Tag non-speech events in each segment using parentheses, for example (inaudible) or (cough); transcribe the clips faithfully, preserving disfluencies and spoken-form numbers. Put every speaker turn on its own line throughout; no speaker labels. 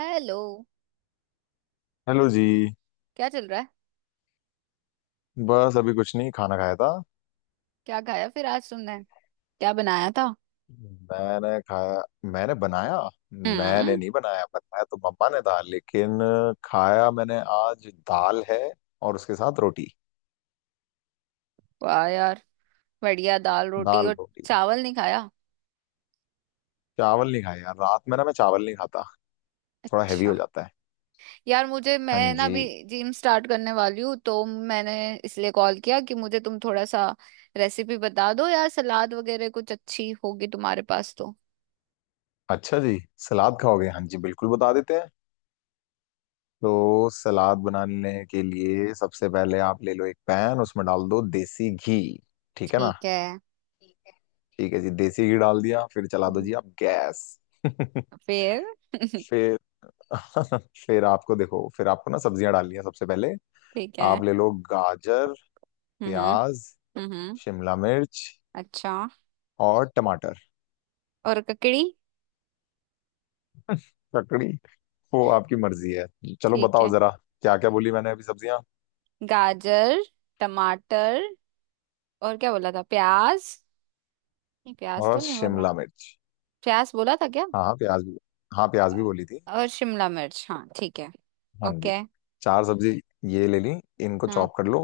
Hello.
Hello जी।
क्या चल रहा है?
बस अभी कुछ नहीं, खाना खाया था।
क्या खाया फिर आज तुमने? क्या बनाया था?
हम्म। मैंने खाया। मैंने बनाया। मैंने
हम्म।
नहीं बनाया, बनाया तो मम्मा ने था, लेकिन खाया मैंने। आज दाल है और उसके साथ रोटी।
वाह यार, बढ़िया। दाल रोटी
दाल
और
रोटी।
चावल नहीं खाया?
चावल नहीं खाया यार, रात में ना मैं चावल नहीं खाता, थोड़ा हैवी हो
अच्छा।
जाता है।
यार मुझे,
हाँ
मैं ना
जी।
अभी जिम स्टार्ट करने वाली हूँ तो मैंने इसलिए कॉल किया कि मुझे तुम थोड़ा सा रेसिपी बता दो यार। सलाद वगैरह कुछ अच्छी होगी तुम्हारे पास तो?
अच्छा जी, सलाद खाओगे? हाँ जी, बिल्कुल, बता देते हैं। तो सलाद बनाने के लिए सबसे पहले आप ले लो एक पैन, उसमें डाल दो देसी घी। ठीक है ना?
ठीक है।
ठीक है। ठीक है जी, देसी घी डाल दिया, फिर चला दो
हम्म,
जी आप गैस। (laughs)
फिर (laughs)
फिर। (laughs) फिर आपको देखो, फिर आपको ना सब्जियां डालनी है। सबसे पहले
ठीक है।
आप ले लो गाजर,
हम्म।
प्याज,
हम्म।
शिमला मिर्च
अच्छा।
और टमाटर।
और ककड़ी?
ककड़ी, वो आपकी मर्जी है। चलो
ठीक
बताओ
है।
जरा, क्या क्या बोली मैंने अभी सब्जियां?
गाजर, टमाटर, और क्या बोला था? प्याज? नहीं, प्याज
और
तो नहीं बोला।
शिमला मिर्च।
प्याज बोला था क्या?
हाँ हाँ, प्याज भी, हाँ प्याज भी बोली थी।
और शिमला मिर्च? हाँ ठीक है।
हाँ जी।
ओके।
चार सब्जी ये ले ली, इनको
हाँ
चॉप कर लो।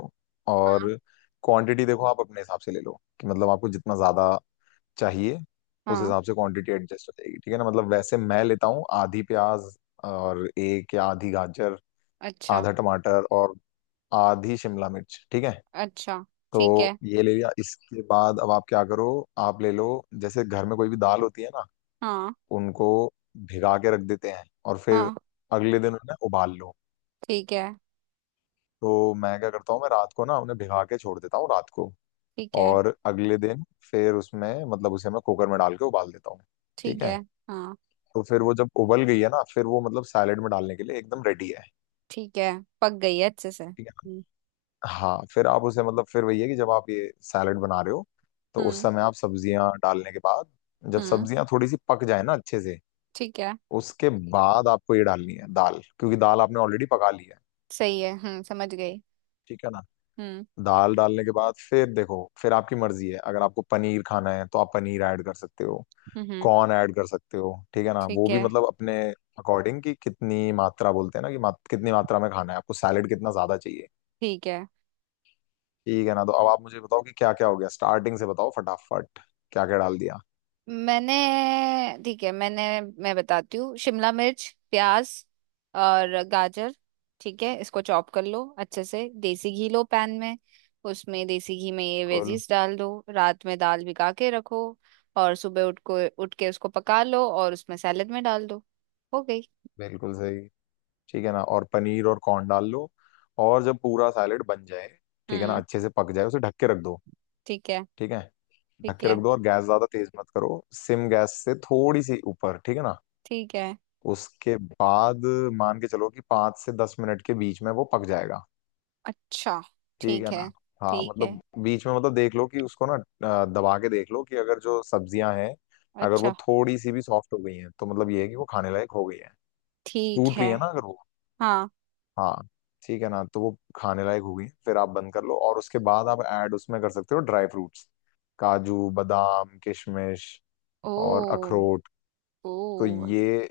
और
हाँ
क्वांटिटी देखो, आप अपने हिसाब से ले लो कि मतलब आपको जितना ज्यादा चाहिए, उस
हाँ।
हिसाब से क्वांटिटी एडजस्ट हो जाएगी। ठीक है ना? मतलब वैसे मैं लेता हूँ आधी प्याज और एक या आधी गाजर,
अच्छा
आधा टमाटर और आधी शिमला मिर्च। ठीक है।
अच्छा।
तो
ठीक है।
ये ले लिया, इसके बाद अब आप क्या करो, आप ले लो। जैसे घर में कोई भी दाल होती है ना,
हाँ
उनको भिगा के रख देते हैं और फिर
हाँ।
अगले दिन उन्हें उबाल लो।
ठीक है।
तो मैं क्या करता हूँ, मैं रात को ना उन्हें भिगा के छोड़ देता हूँ रात को।
ठीक है।
और अगले दिन फिर उसमें मतलब उसे मैं कुकर में डाल के उबाल देता हूँ।
ठीक
ठीक है।
है। हाँ।
तो फिर वो जब उबल गई है ना, फिर वो मतलब सैलेड में डालने के लिए एकदम रेडी है।
ठीक है। पक गई है अच्छे से?
ठीक है
हम्म।
ना। हाँ, फिर आप उसे मतलब फिर वही है कि जब आप ये सैलेड बना रहे हो, तो उस
हम्म।
समय आप सब्जियां डालने के बाद, जब
हम्म,
सब्जियां थोड़ी सी पक जाए ना अच्छे से,
ठीक है।
उसके बाद आपको ये डालनी है दाल, क्योंकि दाल आपने ऑलरेडी पका ली है।
सही है, हम्म, समझ गई।
ठीक है ना।
हम्म।
दाल डालने के बाद फिर देखो, फिर आपकी मर्जी है, अगर आपको पनीर खाना है तो आप पनीर ऐड कर सकते हो।
हम्म। हम्म।
कौन ऐड कर सकते हो। ठीक है ना। वो
ठीक
भी
है।
मतलब अपने अकॉर्डिंग कि कितनी मात्रा, बोलते हैं ना, कि मात, कितनी मात्रा में खाना है आपको, सैलेड कितना ज्यादा चाहिए।
ठीक है
ठीक है ना। तो अब आप मुझे बताओ कि क्या क्या हो गया, स्टार्टिंग से बताओ फटाफट, क्या क्या डाल दिया।
मैंने ठीक है। मैंने मैं बताती हूँ। शिमला मिर्च, प्याज, और गाजर। ठीक है, इसको चॉप कर लो अच्छे से। देसी घी लो पैन में। उसमें देसी घी में ये
बिल्कुल।
वेजीज डाल दो। रात में दाल भिगा के रखो, और सुबह उठ को उठ के उसको पका लो और उसमें सैलेड में डाल दो। हो गई।
बिल्कुल सही। ठीक है ना। और पनीर और कॉर्न डाल लो। और जब पूरा सैलेड बन जाए, ठीक है ना,
हम्म।
अच्छे से पक जाए, उसे ढक के रख दो।
ठीक है।
ठीक है। ढक
ठीक
के रख
है।
दो और गैस ज्यादा तेज मत करो। सिम गैस से थोड़ी सी ऊपर। ठीक है ना।
ठीक है।
उसके बाद मान के चलो कि पाँच से दस मिनट के बीच में वो पक जाएगा।
अच्छा।
ठीक
ठीक
है ना।
है।
हाँ,
ठीक है।
मतलब बीच में मतलब देख लो कि उसको ना, अ, दबा के देख लो कि अगर जो सब्जियां हैं, अगर वो
अच्छा।
थोड़ी सी भी सॉफ्ट हो गई हैं, तो मतलब ये है कि वो खाने लायक हो गई है।
ठीक
टूट रही
है।
है ना अगर वो।
हाँ।
हाँ। ठीक है ना। तो वो खाने लायक हो गई है, फिर आप बंद कर लो और उसके बाद आप ऐड उसमें कर सकते हो ड्राई फ्रूट्स, काजू बादाम किशमिश और
ओ।
अखरोट।
ओ।
तो ये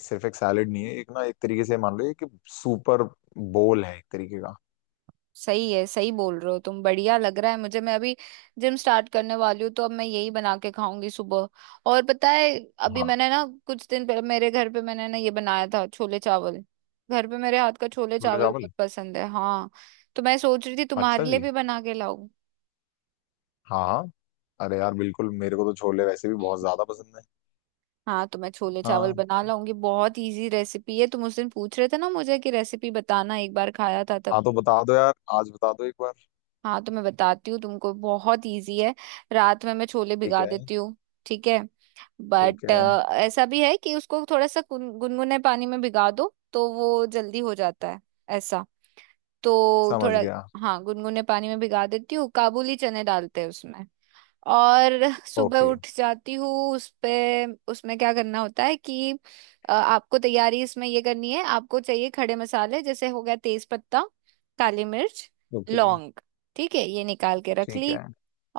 सिर्फ एक सैलेड नहीं है, एक ना एक तरीके से मान लो ये कि सुपर बोल है एक तरीके का।
सही है, सही बोल रहे हो तुम, बढ़िया लग रहा है मुझे। मैं अभी जिम स्टार्ट करने वाली हूँ तो अब मैं यही बना के खाऊंगी सुबह। और पता है, अभी
हाँ।
मैंने ना कुछ दिन पहले मेरे घर पे मैंने ना ये बनाया था छोले चावल। घर पे मेरे हाथ का छोले
छोले
चावल
चावल।
बहुत पसंद है, हाँ। तो मैं सोच रही थी तुम्हारे
अच्छा
लिए
जी।
भी बना के लाऊं।
हाँ हाँ। अरे यार बिल्कुल, मेरे को तो छोले वैसे भी बहुत ज्यादा पसंद है।
हाँ, तो मैं छोले चावल
हाँ।
बना लाऊंगी, बहुत इजी रेसिपी है। तुम उस दिन पूछ रहे थे ना मुझे कि रेसिपी बताना, एक बार खाया था।
हाँ, तो बता दो यार, आज बता दो एक बार।
हाँ तो मैं बताती हूँ तुमको, बहुत इजी है। रात में मैं छोले
ठीक
भिगा
है।
देती हूँ। ठीक है।
ठीक
बट
है।
ऐसा भी है कि उसको थोड़ा सा गुन- गुनगुने पानी में भिगा दो तो वो जल्दी हो जाता है। ऐसा। तो
समझ
थोड़ा,
गया।
हाँ, गुनगुने पानी में भिगा देती हूँ। काबुली चने डालते हैं उसमें। और सुबह
ओके।
उठ जाती हूँ। उस पे उसमें क्या करना होता है कि अ, आपको तैयारी इसमें ये करनी है। आपको चाहिए खड़े मसाले, जैसे हो गया तेज पत्ता, काली मिर्च,
ओके।
लौंग। ठीक है, ये निकाल के रख
ठीक
ली।
है।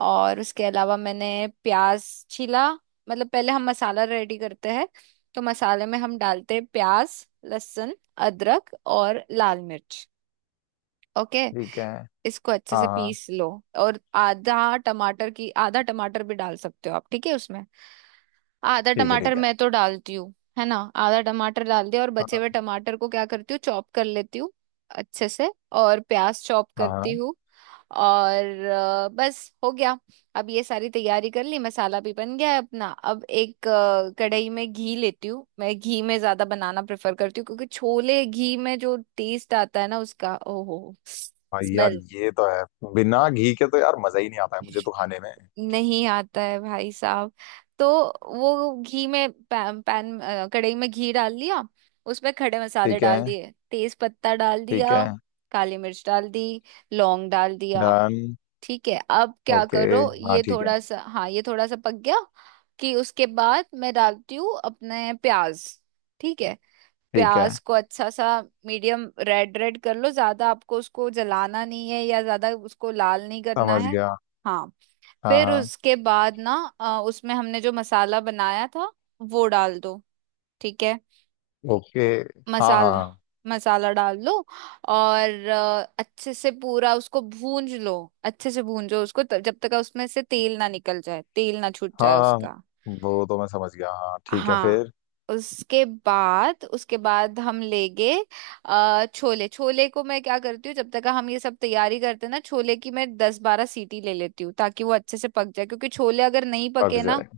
और उसके अलावा मैंने प्याज छीला। मतलब पहले हम मसाला रेडी करते हैं, तो मसाले में हम डालते हैं प्याज, लहसुन, अदरक, और लाल मिर्च। ओके।
ठीक है।
इसको अच्छे
हाँ
से
हाँ।
पीस लो। और आधा टमाटर की आधा टमाटर भी डाल सकते हो आप, ठीक है, उसमें। आधा
ठीक है।
टमाटर
ठीक है।
मैं तो डालती हूँ, है ना। आधा टमाटर डाल दिया, और
हाँ
बचे
हाँ।
हुए टमाटर को क्या करती हूँ, चॉप कर लेती हूँ अच्छे से। और प्याज चॉप करती
हाँ।
हूँ। और अ, बस हो गया। अब ये सारी तैयारी कर ली, मसाला भी बन गया है अपना। अब एक अ, कढ़ाई में घी लेती हूँ। मैं घी में ज्यादा बनाना प्रेफर करती हूँ क्योंकि छोले घी में जो टेस्ट आता है ना उसका, ओहो,
हाँ, यार
स्मेल।
ये तो है। बिना घी के तो यार मजा ही नहीं आता है, मुझे तो खाने में।
नहीं आता है भाई साहब। तो वो घी में पैन, पैन अ, कढ़ाई में घी डाल दिया। उसमें खड़े मसाले
ठीक है।
डाल दिए, तेज पत्ता डाल
ठीक
दिया,
है।
काली मिर्च डाल दी, लौंग डाल दिया।
डन।
ठीक है, अब क्या
ओके।
करो,
हाँ
ये
ठीक है।
थोड़ा सा, हाँ, ये थोड़ा सा पक गया। कि उसके बाद मैं डालती हूँ अपने प्याज। ठीक है।
ठीक है।
प्याज को अच्छा सा मीडियम रेड रेड कर लो। ज्यादा आपको उसको जलाना नहीं है, या ज्यादा उसको लाल नहीं करना
समझ
है।
गया।
हाँ।
हाँ
फिर
हाँ।
उसके बाद ना अ, उसमें हमने जो मसाला बनाया था, वो डाल दो। ठीक है।
ओके। हाँ
मसाला,
हाँ।
मसाला डाल लो। और अ, अच्छे से पूरा उसको भूंज लो। अच्छे से भूंजो उसको त- जब तक उसमें से तेल ना निकल जाए, तेल ना छूट
हाँ
जाए
हाँ। हाँ,
उसका।
वो तो मैं समझ गया। हाँ ठीक है,
हाँ।
फिर?
उसके बाद उसके बाद हम लेंगे अ, छोले। छोले को मैं क्या करती हूँ, जब तक हम ये सब तैयारी करते हैं ना, छोले की मैं दस बारह सीटी ले लेती हूँ, ताकि वो अच्छे से पक जाए, क्योंकि छोले अगर नहीं
पक
पके ना
जाए।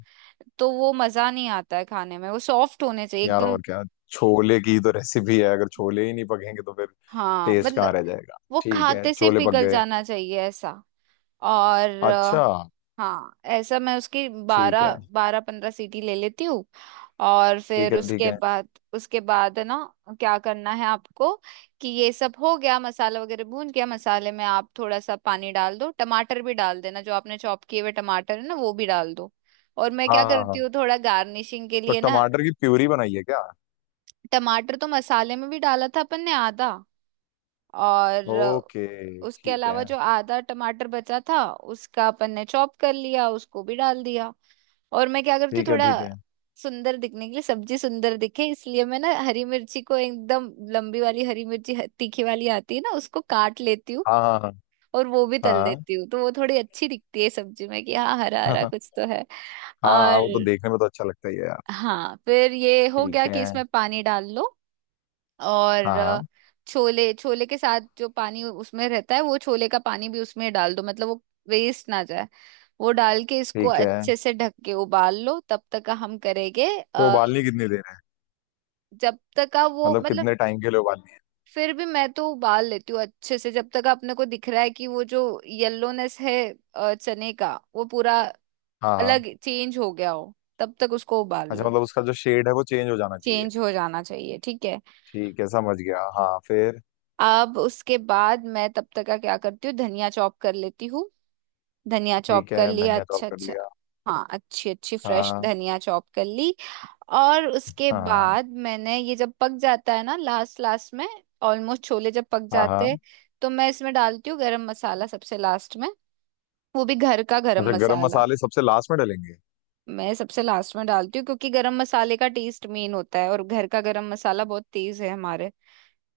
तो वो मजा नहीं आता है खाने में। वो सॉफ्ट होने चाहिए
यार
एकदम।
और क्या, छोले की तो रेसिपी है, अगर छोले ही नहीं पकेंगे तो फिर
हाँ
टेस्ट कहाँ
मतलब
रह जाएगा।
वो
ठीक है,
खाते से
छोले पक
पिघल
गए।
जाना चाहिए, ऐसा। और अ,
अच्छा।
हाँ ऐसा मैं उसकी
ठीक है।
बारह बारह पंद्रह सीटी ले लेती हूँ। और
ठीक
फिर
है। ठीक
उसके
है।
बाद उसके बाद है ना, क्या करना है आपको कि ये सब हो गया, मसाला वगैरह भून गया, मसाले में आप थोड़ा सा पानी डाल दो। टमाटर भी डाल देना, जो आपने चॉप किए हुए टमाटर है ना, वो भी डाल दो। और मैं क्या
हाँ हाँ
करती हूँ
हाँ।
थोड़ा गार्निशिंग के
तो
लिए ना।
टमाटर की प्यूरी बनाई है क्या?
टमाटर तो मसाले में भी डाला था अपन ने आधा, और
ओके।
उसके
ठीक
अलावा
है।
जो आधा टमाटर बचा था उसका अपन ने चॉप कर लिया, उसको भी डाल दिया। और मैं क्या करती हूँ
ठीक है।
थोड़ा
ठीक है।
सुंदर दिखने के लिए, सब्जी सुंदर दिखे इसलिए, मैं ना हरी मिर्ची को, एकदम लंबी वाली हरी मिर्ची ह- तीखी वाली आती है ना, उसको काट लेती हूँ
हाँ हाँ हाँ।
और वो भी तल देती हूँ। तो वो थोड़ी अच्छी दिखती है सब्जी में कि हाँ हरा
हाँ हाँ
हरा
हाँ।
कुछ तो है।
हाँ, हाँ,
और
वो तो देखने में तो अच्छा लगता ही है यार।
हाँ फिर ये हो गया
ठीक
कि
है।
इसमें पानी डाल लो। और
हाँ
अ,
हाँ।
छोले, छोले के साथ जो पानी उसमें रहता है, वो छोले का पानी भी उसमें डाल दो, मतलब वो वेस्ट ना जाए। वो डाल के इसको
ठीक है।
अच्छे से ढक के उबाल लो। तब तक का हम करेंगे
तो
अ,
उबालनी कितनी देर है?
जब तक का वो
मतलब
मतलब,
कितने टाइम के लिए उबालनी है?
फिर भी मैं तो उबाल लेती हूँ अच्छे से, जब तक अपने को दिख रहा है कि वो जो येलोनेस है अ, चने का, वो पूरा
हाँ हाँ।
अलग चेंज हो गया हो, तब तक उसको उबाल
अच्छा,
लो।
मतलब उसका जो शेड है वो चेंज हो जाना चाहिए।
चेंज हो जाना चाहिए, ठीक है।
ठीक है समझ गया, हाँ फिर?
अब उसके बाद मैं तब तक का क्या करती हूँ, धनिया चॉप कर लेती हूँ। धनिया चॉप
ठीक है,
कर लिया
धनिया चॉप
अच्छा
कर
अच्छा।
लिया।
हाँ अच्छी अच्छी फ्रेश
हाँ
धनिया चॉप कर ली। और उसके
हाँ।
बाद मैंने ये जब पक जाता है ना लास्ट लास्ट में, ऑलमोस्ट छोले जब पक
हाँ
जाते हैं,
हाँ।
तो मैं इसमें डालती हूँ गरम मसाला सबसे लास्ट में। वो भी घर का गरम
अच्छा, गरम
मसाला।
मसाले सबसे लास्ट में डालेंगे।
मैं सबसे लास्ट में डालती हूँ क्योंकि गरम मसाले का टेस्ट मेन होता है, और घर का गरम मसाला बहुत तेज है हमारे।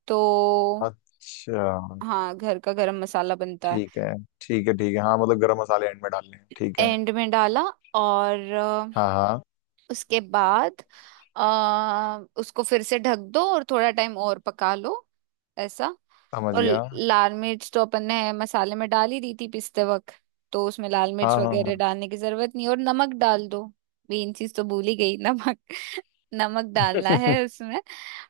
तो
अच्छा।
हाँ, घर का गरम मसाला बनता है।
ठीक है। ठीक है। ठीक है, हाँ मतलब गरम मसाले एंड में डालने हैं। ठीक है।
एंड में डाला। और अ,
हाँ हाँ।
उसके बाद आ, उसको फिर से ढक दो और थोड़ा टाइम और पका लो, ऐसा।
समझ
और
गया।
लाल मिर्च तो अपन ने मसाले में डाल ही दी थी पिसते वक्त, तो उसमें लाल मिर्च
हाँ
वगैरह
हाँ
डालने की जरूरत नहीं। और नमक डाल दो। मेन चीज तो भूल ही गई, नमक। (laughs) नमक डालना
हाँ।
है उसमें।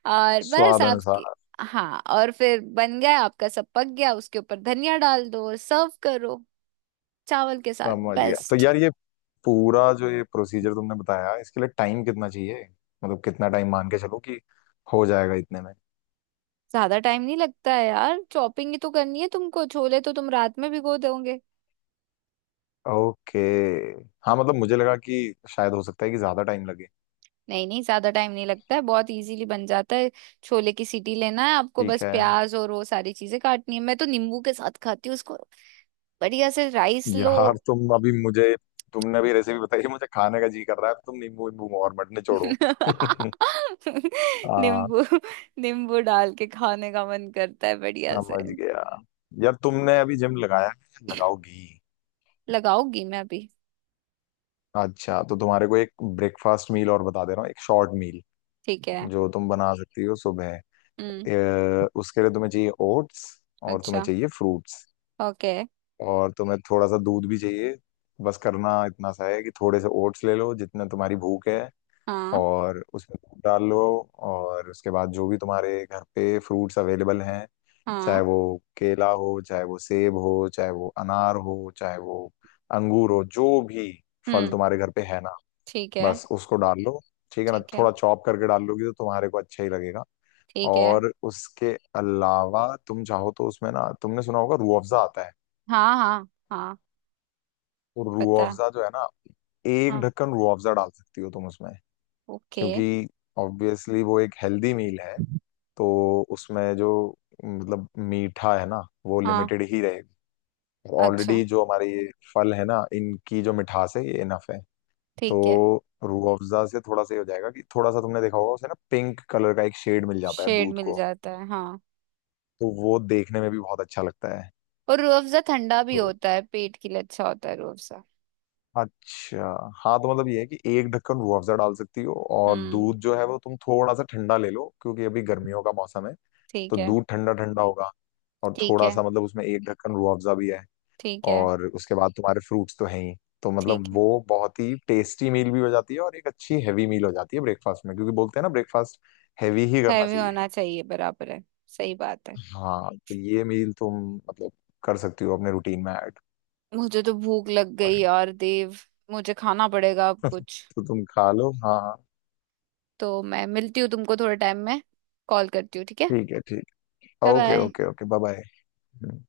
और
(laughs)
बस
स्वाद
आपकी,
अनुसार।
हाँ, और फिर बन गया आपका, सब पक गया, उसके ऊपर धनिया डाल दो और सर्व करो चावल के साथ।
समझ गया। तो
बेस्ट।
यार ये पूरा जो ये प्रोसीजर तुमने बताया, इसके लिए टाइम कितना चाहिए? मतलब कितना टाइम मान के चलो कि हो जाएगा इतने में?
ज्यादा टाइम नहीं लगता है यार, चॉपिंग ही तो करनी है तुमको। छोले तो तुम रात में भिगो दोगे।
ओके। हाँ मतलब मुझे लगा कि शायद हो सकता है कि ज्यादा टाइम लगे।
नहीं नहीं, ज्यादा टाइम नहीं लगता है, बहुत इजीली बन जाता है। छोले की सीटी लेना है आपको बस,
ठीक है।
प्याज और वो सारी चीजें काटनी है। मैं तो नींबू के साथ खाती हूँ उसको, बढ़िया से राइस लो।
यार तुम अभी मुझे, तुमने अभी रेसिपी बताई, मुझे खाने का जी कर रहा है, तो तुम नींबू वींबू और मत
(laughs)
निचोड़ो। (laughs) हाँ।
नींबू, नींबू डाल के खाने का मन करता है बढ़िया से।
समझ गया। यार तुमने अभी जिम लगाया है, लगाओगी?
लगाऊंगी मैं अभी।
अच्छा तो तुम्हारे को एक ब्रेकफास्ट मील और बता दे रहा हूँ, एक शॉर्ट मील
ठीक है।
जो तुम बना सकती हो सुबह।
हम्म।
अ, उसके लिए तुम्हें चाहिए ओट्स, और तुम्हें
अच्छा।
चाहिए फ्रूट्स,
ओके।
और तुम्हें थोड़ा सा दूध भी चाहिए। बस करना इतना सा है कि थोड़े से ओट्स ले लो जितना तुम्हारी भूख है,
हाँ
और उसमें दूध डाल लो। और उसके बाद जो भी तुम्हारे घर पे फ्रूट्स अवेलेबल हैं, चाहे
हाँ।
वो केला हो, चाहे वो सेब हो, चाहे वो अनार हो, चाहे वो अंगूर हो, जो भी फल
हम्म।
तुम्हारे घर पे है ना,
ठीक है।
बस उसको डाल लो। ठीक है ना?
ठीक है।
थोड़ा चॉप करके डाल लोगी तो तुम्हारे को अच्छा ही लगेगा।
ठीक है।
और उसके अलावा तुम चाहो तो उसमें ना, तुमने सुना होगा रूह अफ़ज़ा आता है,
हाँ हाँ हाँ,
तो रूह
पता है।
अफ़ज़ा जो है ना, एक
हाँ।
ढक्कन रूह अफ़ज़ा डाल सकती हो तुम उसमें,
ओके।
क्योंकि ऑब्वियसली वो एक हेल्दी मील है। तो उसमें जो मतलब मीठा है ना, वो
हाँ।
लिमिटेड ही रहेगी।
अच्छा।
ऑलरेडी जो हमारे ये फल है ना, इनकी जो मिठास है ये इनफ है। तो
ठीक है।
रूह अफ़ज़ा से थोड़ा सा ये हो जाएगा कि थोड़ा सा, तुमने देखा होगा उसे ना, पिंक कलर का एक शेड मिल जाता है
शेड
दूध
मिल
को।
जाता है, हाँ।
तो वो देखने में भी बहुत अच्छा लगता है।
और रूह अफ़ज़ा ठंडा भी
तो
होता है, पेट के लिए अच्छा होता है रूह अफ़ज़ा।
अच्छा। हाँ, तो मतलब ये है कि एक ढक्कन रूह अफ़ज़ा डाल सकती हो, और
हम्म।
दूध जो है वो तुम थोड़ा सा ठंडा ले लो, क्योंकि अभी गर्मियों का मौसम है, तो
ठीक है।
दूध ठंडा ठंडा होगा। और
ठीक
थोड़ा
है।
सा मतलब उसमें एक ढक्कन रूह अफ़ज़ा भी है।
ठीक है।
और उसके बाद तुम्हारे फ्रूट्स तो हैं ही। तो
ठीक
मतलब
है।
वो बहुत ही टेस्टी मील भी हो जाती है, और एक अच्छी हैवी मील हो जाती है ब्रेकफास्ट में, क्योंकि बोलते हैं ना, ब्रेकफास्ट हैवी ही करना
हैवी
चाहिए।
होना चाहिए, बराबर है। सही बात है।
हाँ तो ये मील तुम मतलब कर सकती हो अपने रूटीन में ऐड।
मुझे तो भूख लग गई
और
यार देव। मुझे खाना पड़ेगा अब कुछ।
तो तुम खा लो, हाँ हाँ।
तो मैं मिलती हूँ तुमको थोड़े टाइम में, कॉल करती हूँ, ठीक है।
ठीक है, ठीक है,
bye
okay
bye.
Okay okay bye. Bye.